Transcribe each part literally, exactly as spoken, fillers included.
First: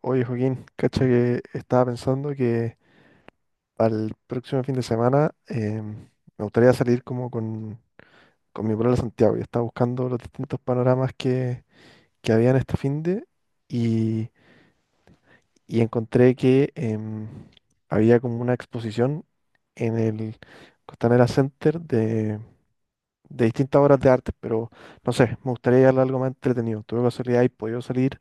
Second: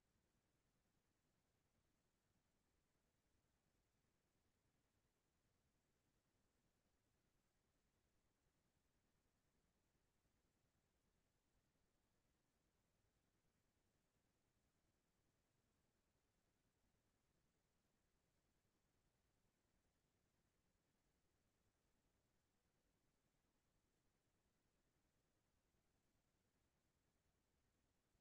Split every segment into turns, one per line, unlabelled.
Oye, Joaquín, cacha que estaba pensando que para el próximo fin de semana em, me gustaría salir como con, con mi pueblo a Santiago. Yo estaba buscando los distintos panoramas que, que había en este fin de y, y encontré que em, había como una exposición en el Costanera Center de, de distintas obras de arte, pero no sé, me gustaría llevarla algo más entretenido. ¿Tuve casualidad y podido salir?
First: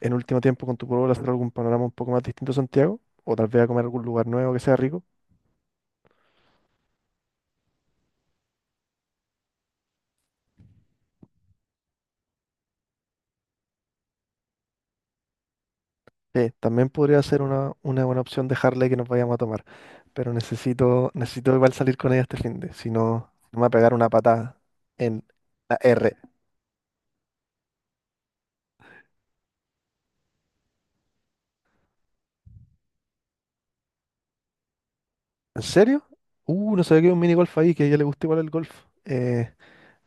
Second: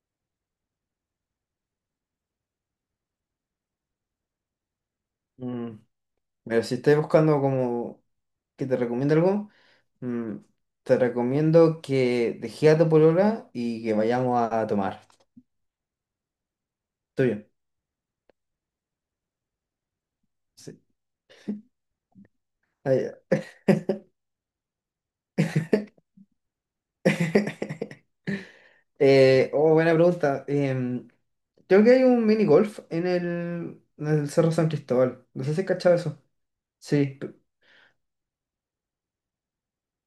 En último tiempo con tu pueblo hacer algún panorama un poco más distinto a Santiago, o tal vez a comer a algún lugar nuevo que sea rico.
Mm, Pero si estás buscando como que te recomiende algo, mm, te recomiendo que dejes a tu polola y que vayamos a tomar.
Eh, también podría ser
Tuyo
una, una buena opción dejarle que nos vayamos a tomar. Pero
Sí.
necesito, necesito igual salir con ella este fin de, si
Ah, ya.
no, si no me va a pegar una patada en la R.
Eh, oh, buena pregunta. Em, creo que hay un mini golf en el, en el Cerro San Cristóbal. No sé si
¿En
has cachado
serio?
eso.
Uh, no sabía
Sí,
que había un
p-
mini golf ahí, que a ella le gusta igual el golf. Eh,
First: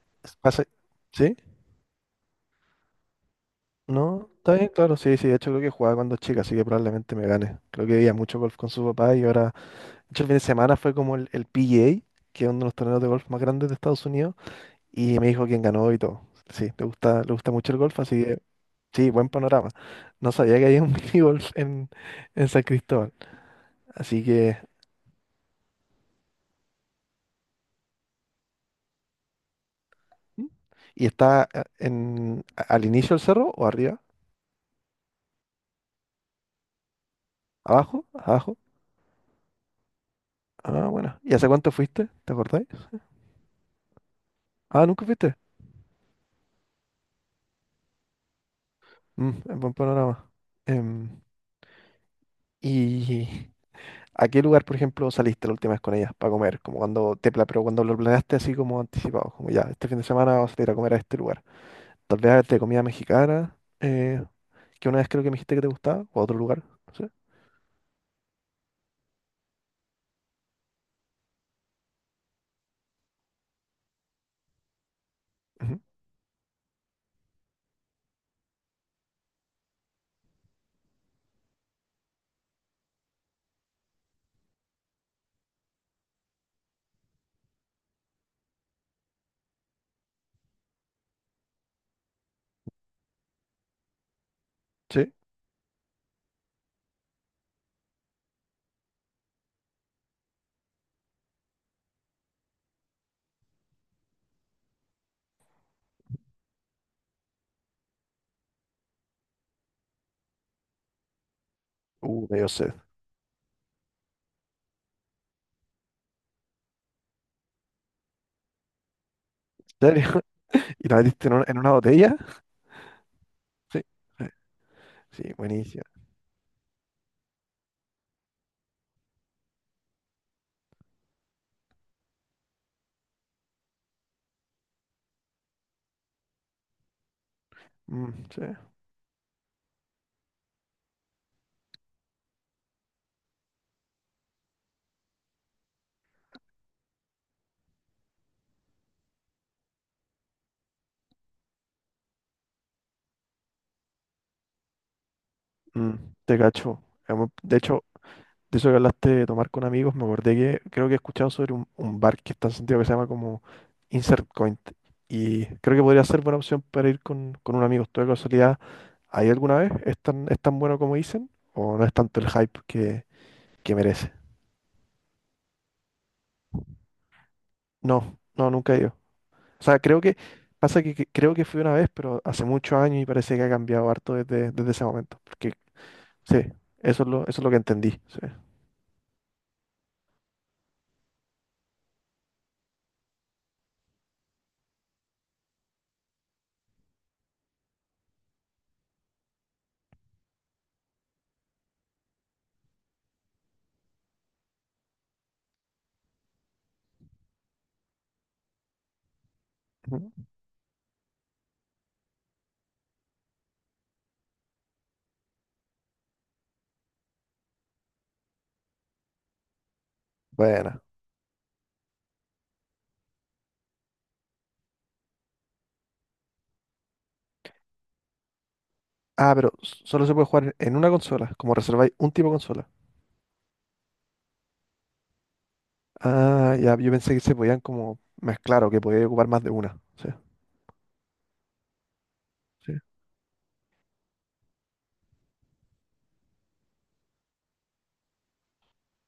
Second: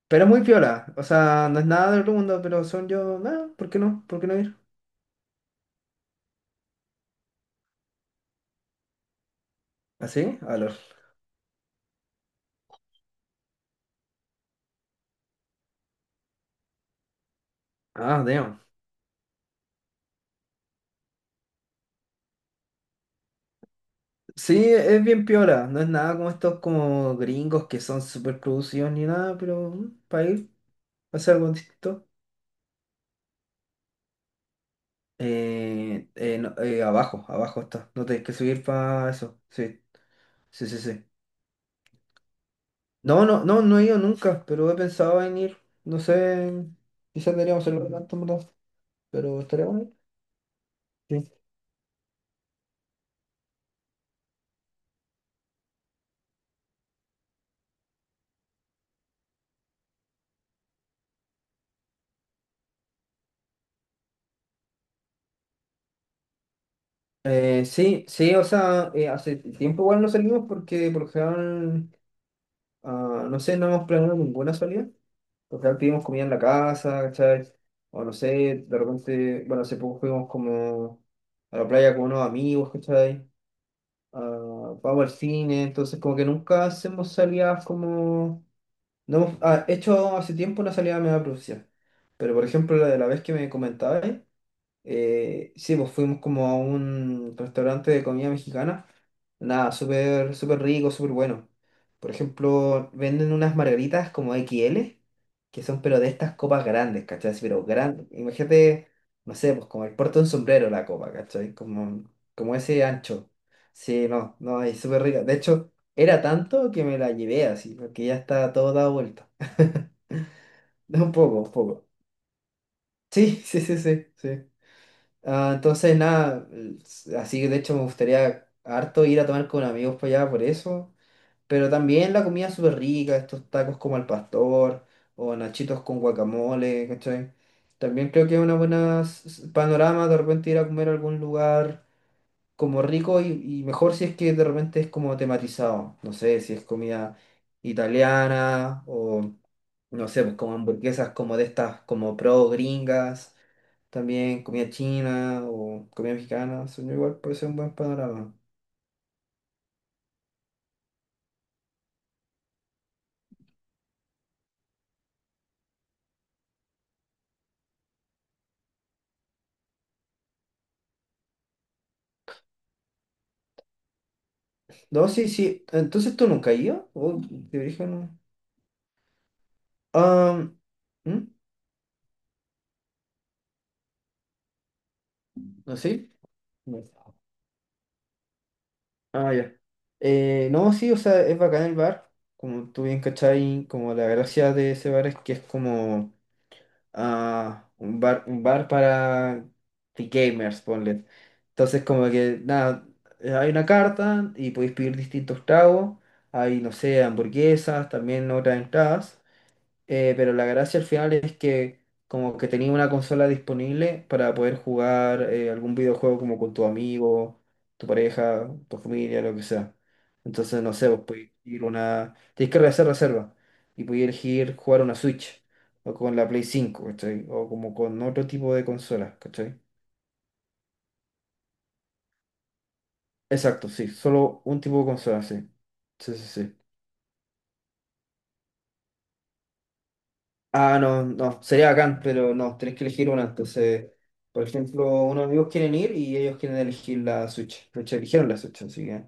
pero es muy
pasa-
piola. O
¿Sí?
sea, no es nada del otro mundo, pero son yo. Nada, ¿por qué no? ¿Por qué
¿No?
no
¿Está
ir?
bien? Claro, sí, sí. De hecho, creo que jugaba cuando chica, así que probablemente me gane. Creo que veía mucho golf con su papá y ahora
¿Así?
yo el
¿Ah,
fin de
sí? A
semana
los.
fue como el, el P G A, que es uno de los torneos de golf más grandes de Estados Unidos, y me dijo quién ganó y todo. Sí, le gusta, le gusta mucho el golf, así
Ah,
que
damn.
sí, buen panorama. No sabía que había un mini golf en, en San Cristóbal. Así que.
Sí, es bien piola, no es nada como estos como gringos que son súper producidos ni nada, pero mm, para
¿Mm?
ir
¿Y
a hacer
está
algo
eh,
distinto.
en, a- al inicio del cerro o arriba?
Eh, eh, no, eh, abajo, abajo está,
¿Abajo?
no tenés que
¿Abajo?
subir para eso, sí, sí, sí,
Ah,
sí.
bueno. ¿Y hace cuánto fuiste? ¿Te acordáis?
No, no, no, no he ido nunca, pero he
Ah, ¿nunca
pensado
fuiste?
en ir, no sé, quizás deberíamos hacerlo pronto, en verdad,
Mm,
pero
es
estaría
buen
bueno.
panorama. Em,
Sí.
y ¿a qué lugar, por ejemplo, saliste la última vez con ellas para comer? Como cuando te pla- pero cuando lo planeaste así como anticipado, como ya, este fin de semana vas a ir a comer a este lugar. Tal vez de comida mexicana, eh, que una vez creo que me dijiste que te gustaba, o a otro lugar, no sé.
Eh, sí, sí, o sea, eh, hace tiempo igual no salimos porque por lo general, ah, no sé, no hemos planeado ninguna salida. Total,
Ujú.
pedimos comida en la casa, ¿cachai? O no sé, de repente, bueno, hace poco fuimos como a la playa con unos amigos, ¿cachai? Ah, vamos al cine, entonces como que nunca hacemos salidas como... No hemos ah, hecho hace tiempo una salida media profesional, pero por ejemplo la de la vez que me comentabas,
Sí.
eh, sí, pues fuimos como a un restaurante de comida mexicana. Nada, súper, súper rico, súper bueno. Por ejemplo, venden unas margaritas como X L, que son pero de estas copas grandes, ¿cachai? Así, pero grandes. Imagínate, no sé, pues como el puerto de un sombrero la copa, ¿cachai? Como,
Uh, me dio
como
sed.
ese ancho. Sí, no, no, es súper rica. De hecho, era tanto que me la llevé así, porque ya está todo dado vuelta.
¿En serio? ¿Y la
Un
metiste en
poco,
una,
un
en una
poco.
botella?
Sí, sí, sí,
Sí.
sí,
Sí,
sí.
sí,
Ah,
buenísima.
entonces, nada, así que de hecho me gustaría harto ir a tomar con amigos para allá por eso. Pero también la comida súper rica, estos tacos como al pastor o nachitos con guacamole, ¿cachai? También
Mm,
creo que
sí.
es una buena s- s- panorama de repente ir a comer a algún lugar como rico y, y mejor si es que de repente es como tematizado. No sé, si es comida italiana o no sé, pues como hamburguesas como de estas como pro gringas también comida china o
Mm,
comida
te
mexicana,
cacho.
son
Es
igual,
muy-
puede ser un
De
buen
hecho,
panorama.
de eso que hablaste de tomar con amigos, me acordé que creo que he escuchado sobre un, un bar que está en Santiago que se llama como Insert Coin. Y creo que podría ser buena opción para ir con, con un amigo. ¿Tú de casualidad ahí alguna vez? ¿Es tan, es tan bueno como dicen? ¿O no es tanto el hype que, que merece?
No, sí, sí. Entonces tú nunca has ido o de origen
No,
no.
no, nunca he ido. O sea, creo que
Ah,
pasa que, que
¿mm?
creo que fui una vez, pero hace muchos años y parece que ha cambiado harto desde, desde ese momento. Porque
¿No sí?
sí,
No.
eso es lo, eso es lo que entendí. Sí.
Ah, ya. Eh, no, sí, o sea, es bacán el bar. Como tú bien cachai, como la gracia de ese bar es que es como ah, un bar, un bar para gamers, ponle. Entonces, como que, nada, eh, hay una carta y podéis pedir distintos tragos. Hay, no sé, hamburguesas, también otras entradas.
Ujú.
Eh, pero la gracia al final es que como que tenía una consola disponible para poder jugar eh, algún videojuego como con tu amigo, tu pareja, tu familia, lo que sea. Entonces, no
Buena.
sé, vos podés ir una... Tenés que hacer reserva y podés elegir jugar una Switch o con la Play cinco, ¿cachai? O como con otro tipo de consola,
Ah, pero
¿cachai?
s- solo se puede jugar en una consola, como reserváis un tipo de consola.
Exacto, sí, solo un tipo de consola, sí. Sí, sí,
Ah,
sí.
ya, yo pensé que se podían como mezclar o que podía ocupar más de una. Sí,
Ah, no, no, sería bacán, pero no,
sí.
tenés que elegir una. Entonces, por ejemplo, unos amigos quieren ir y ellos quieren elegir la Switch. De hecho, eligieron la Switch, así que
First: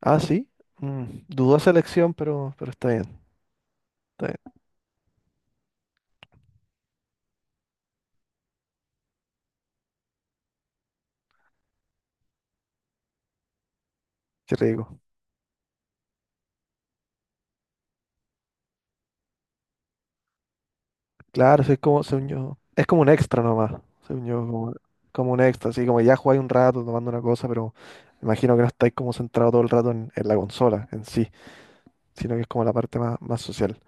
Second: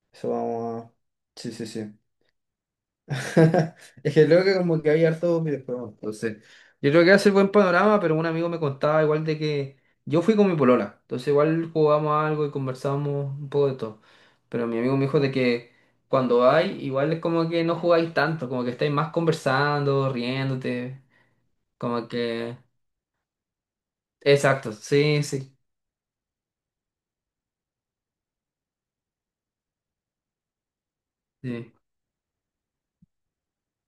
Ah,
eso
sí.
vamos a...
Mm,
Sí, sí,
dudosa
sí.
elección, pero, pero está bien.
Es
Está
que creo
bien.
que como que había hartos videojuegos, entonces yo creo que hace buen panorama, pero un amigo me contaba igual de que yo fui con mi polola, entonces igual jugamos algo y conversamos un poco de todo,
Qué
pero mi amigo
rico.
me dijo de que cuando vais igual es como que no jugáis tanto, como que estáis más conversando, riéndote,
Claro, sí, es como,
como
según yo,
que...
es como un extra nomás. Según yo,
Exacto,
como,
sí,
como un
sí.
extra, así como ya jugáis un rato tomando una cosa, pero imagino que no estáis como centrado todo el rato en, en la consola en sí,
sí.
sino que es como la parte más, más social.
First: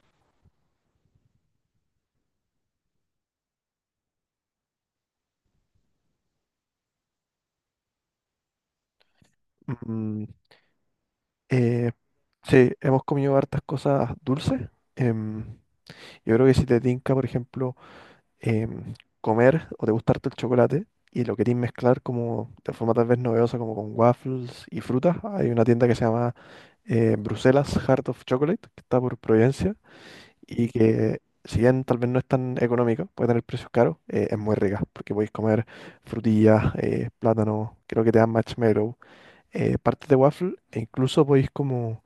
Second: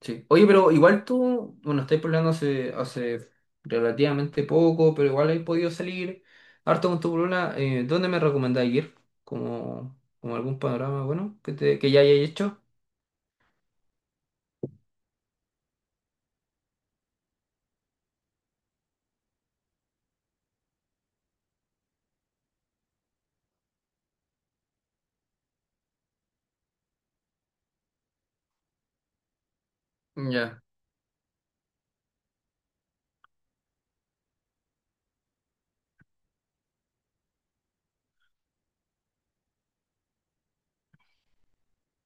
Sí. Oye, pero igual tú, bueno, estáis pololeando hace, hace relativamente poco, pero igual he podido salir harto con tu polola. Eh, ¿dónde me recomendáis ir? Como,
Mm.
como algún panorama bueno que, te, que
Eh,
ya hayáis hecho.
sí, hemos comido hartas cosas dulces. Em, yo creo que si te tinca, por ejemplo, em, comer o te gusta harto el chocolate y lo querís mezclar como de forma tal vez novedosa, como con waffles y frutas, hay una tienda que se llama eh, Bruselas Heart of Chocolate, que está por Providencia,
Ya.
y que si bien tal vez no es tan económica, puede tener precios caros, eh, es muy rica, porque podéis comer frutillas, eh, plátano, creo que te dan marshmallow, eh, partes de waffle, e incluso podéis como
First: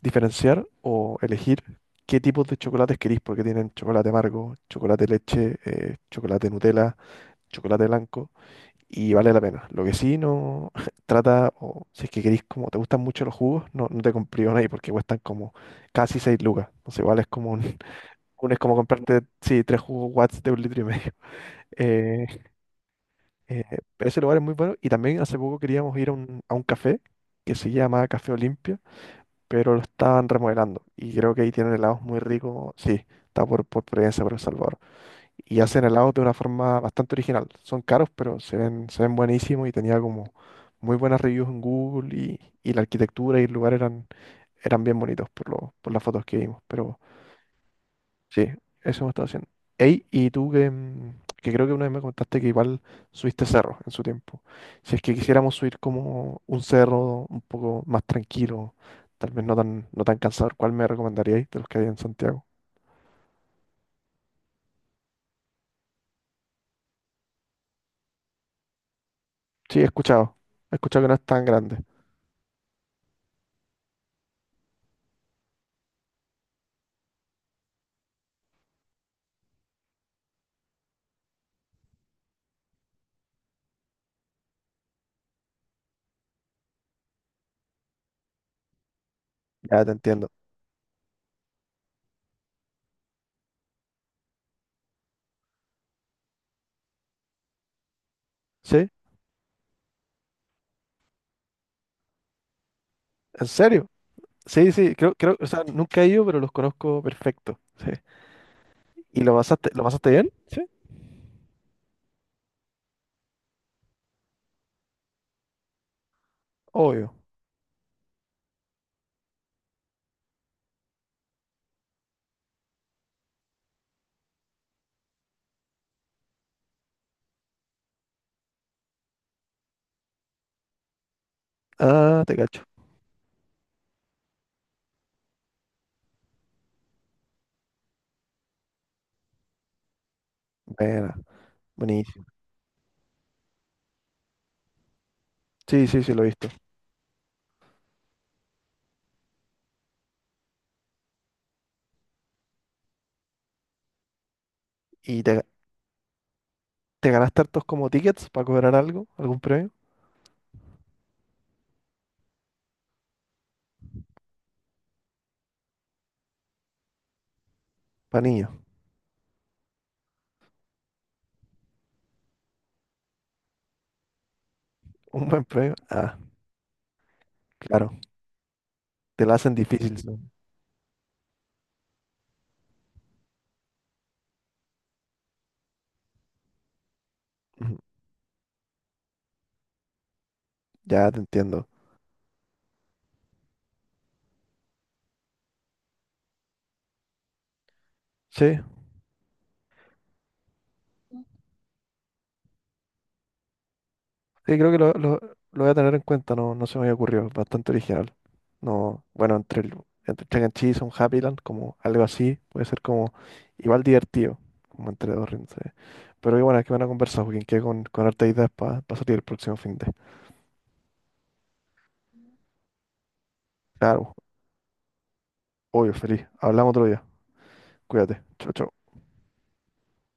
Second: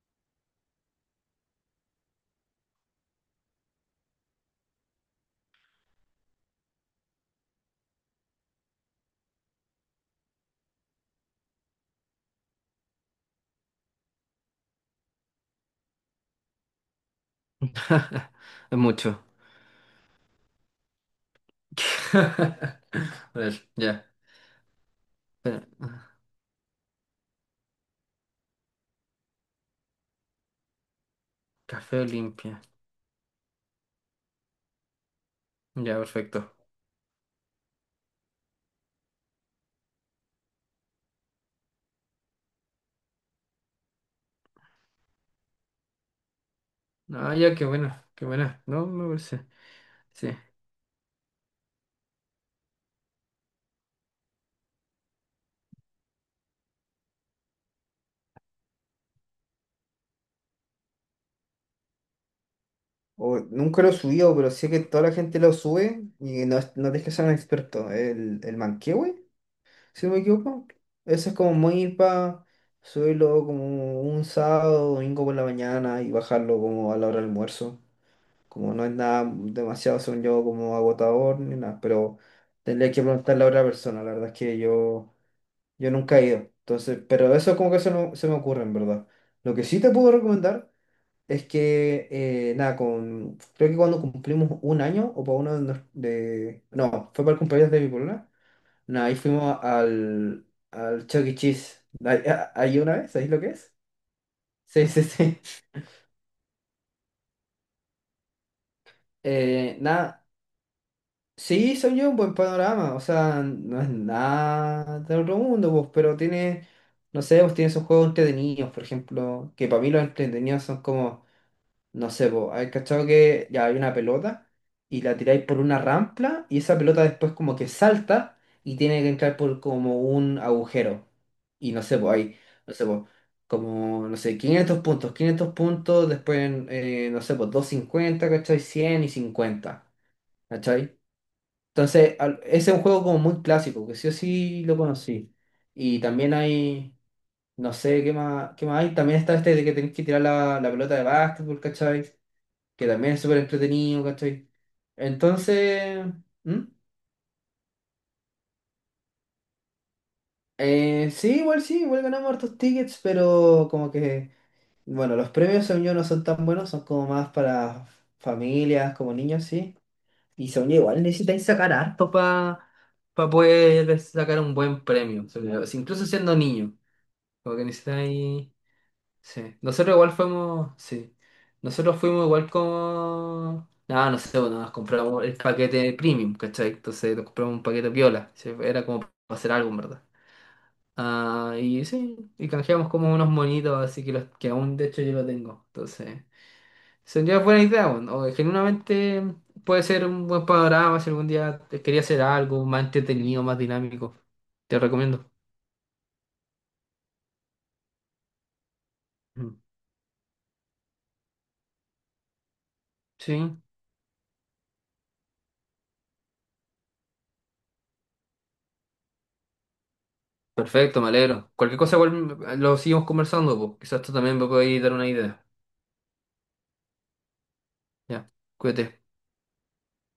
diferenciar o elegir qué tipos de chocolates queréis, porque tienen chocolate amargo, chocolate leche, eh, chocolate Nutella, chocolate blanco, y vale la pena. Lo que sí no trata, o si es que queréis, como te gustan mucho los jugos, no, no te complican ahí, porque cuestan como casi seis lucas. Entonces igual es como un, un- es como
Es mucho.
comprarte, sí, tres jugos Watts de un litro y medio. Eh,
A
eh,
ver, ya.
Ese lugar es muy bueno, y también hace poco
Espera.
queríamos ir a un, a un café que se llama Café Olimpia pero lo estaban remodelando. Y creo que ahí tienen
Café
helados muy
Olimpia.
ricos. Sí, está por, por Providencia, por El Salvador. Y hacen
Ya,
helados de una
perfecto.
forma bastante original. Son caros, pero se ven, se ven buenísimos y tenía como muy buenas reviews en Google y, y la arquitectura y el lugar eran, eran bien bonitos por, lo, por las fotos que vimos. Pero
Ah, ya, qué buena, qué
sí,
buena. No,
eso
me
me estaba
parece.
haciendo. Ey,
Sí.
y tú que, mm, que creo que una vez me contaste que igual subiste cerro en su tiempo. Si es que quisiéramos subir como un cerro un poco más tranquilo, tal vez no tan, no tan cansador, ¿cuál me recomendaríais de los que hay en Santiago?
O- nunca lo he subido, pero sé que toda la gente lo sube y no, es- no tienes que ser un experto. El, el Manquehue.
Sí, he
Si no me
escuchado.
equivoco,
He escuchado que no es
eso es
tan
como
grande.
muy para subirlo como un sábado, domingo por la mañana y bajarlo como a la hora del almuerzo. Como no es nada demasiado, según yo, como agotador ni nada, pero tendría que preguntarle a otra persona. La verdad es que yo, yo nunca he ido. Entonces, pero eso como que se, no- se me ocurre, en verdad. Lo que sí
Ya
te
te
puedo
entiendo.
recomendar es que, eh, nada, con, creo que cuando cumplimos un año o para uno de, nos- de- No, fue para el cumpleaños de mi polola
¿Sí?
no, ahí fuimos al, al Chuck E. Cheese. ¿Ahí ah, ahí una vez? ¿Sabéis lo
¿En
que es?
serio? Sí,
Sí,
sí,
sí,
creo, creo,
sí.
o sea, nunca he ido, pero los conozco perfecto. Sí. ¿Y lo pasaste,
Eh,
lo pasaste
nada,
bien? Sí.
sí, son yo un buen panorama. O sea, no es nada de otro mundo, pues, pero tiene,
Obvio.
no sé, pues tiene esos juegos entretenidos, por ejemplo, que para mí los entretenidos son como No sé, vos, hay cachado que ya hay una pelota y la tiráis por una rampla y esa pelota después como que salta y tiene que entrar por como un agujero. Y no sé, pues
Ah, te
ahí,
cacho.
no sé, pues como, no sé, quinientos puntos, quinientos puntos, después, eh, no sé, pues doscientos cincuenta ¿cachai? cien y cincuenta ¿cachai?
Buena,
Entonces,
buenísimo.
al- ese es un juego como muy clásico, que sí o sí lo conocí.
Sí,
Y
sí, sí, lo he
también
visto.
hay, no sé, ¿qué más, qué más hay? También está este de que tenés que tirar la, la pelota de básquetbol, ¿cachai? Que también es súper entretenido, ¿cachai?
Y te,
Entonces, ¿Mm?
¿te ganaste hartos como tickets para cobrar algo? ¿Algún premio?
Eh, sí, igual sí, igual ganamos hartos tickets, pero como que, bueno, los premios según yo no son tan buenos, son como más para
Para niños.
familias, como niños, sí. Y según yo igual necesitáis sacar harto para poder sacar un buen premio,
¿Un buen
según yo,
premio?
si- incluso
Ah,
siendo niño, como que
claro.
necesitáis...
Te la hacen
Sí, nosotros
difícil. Sí.
igual fuimos, sí, nosotros fuimos igual como, nada, no sé, bueno, nos compramos el paquete premium, ¿cachai? Entonces nos compramos un
Ujú.
paquete piola, sí, era como para hacer algo, en ¿verdad?
Ya te
Ah,
entiendo.
y sí, y canjeamos como unos monitos, así que los que aún de hecho yo lo tengo, entonces, sería buena idea, bueno, o
Sí,
genuinamente puede ser un buen panorama si algún día te quería hacer algo más entretenido, más dinámico,
sí, creo que
te
lo, lo-
recomiendo.
lo voy a tener en cuenta. No, no se me había ocurrido. Bastante original. No, bueno,
Mm.
entre el, entre Chuck E. Cheese, un Happyland, como algo así, puede ser como
Sí,
igual divertido, como entre dos rindes. Sí. Pero qué buena, van a conversar Joaquín, que con, con hartas ideas para salir el próximo fin de.
Perfecto, me alegro. Cualquier cosa igual eh, lo seguimos conversando, pues. Quizás tú
Claro,
también me puedes dar una idea.
obvio, feliz. Hablamos otro día. Cuídate.
Ya,
Chau, chau.
cuídate.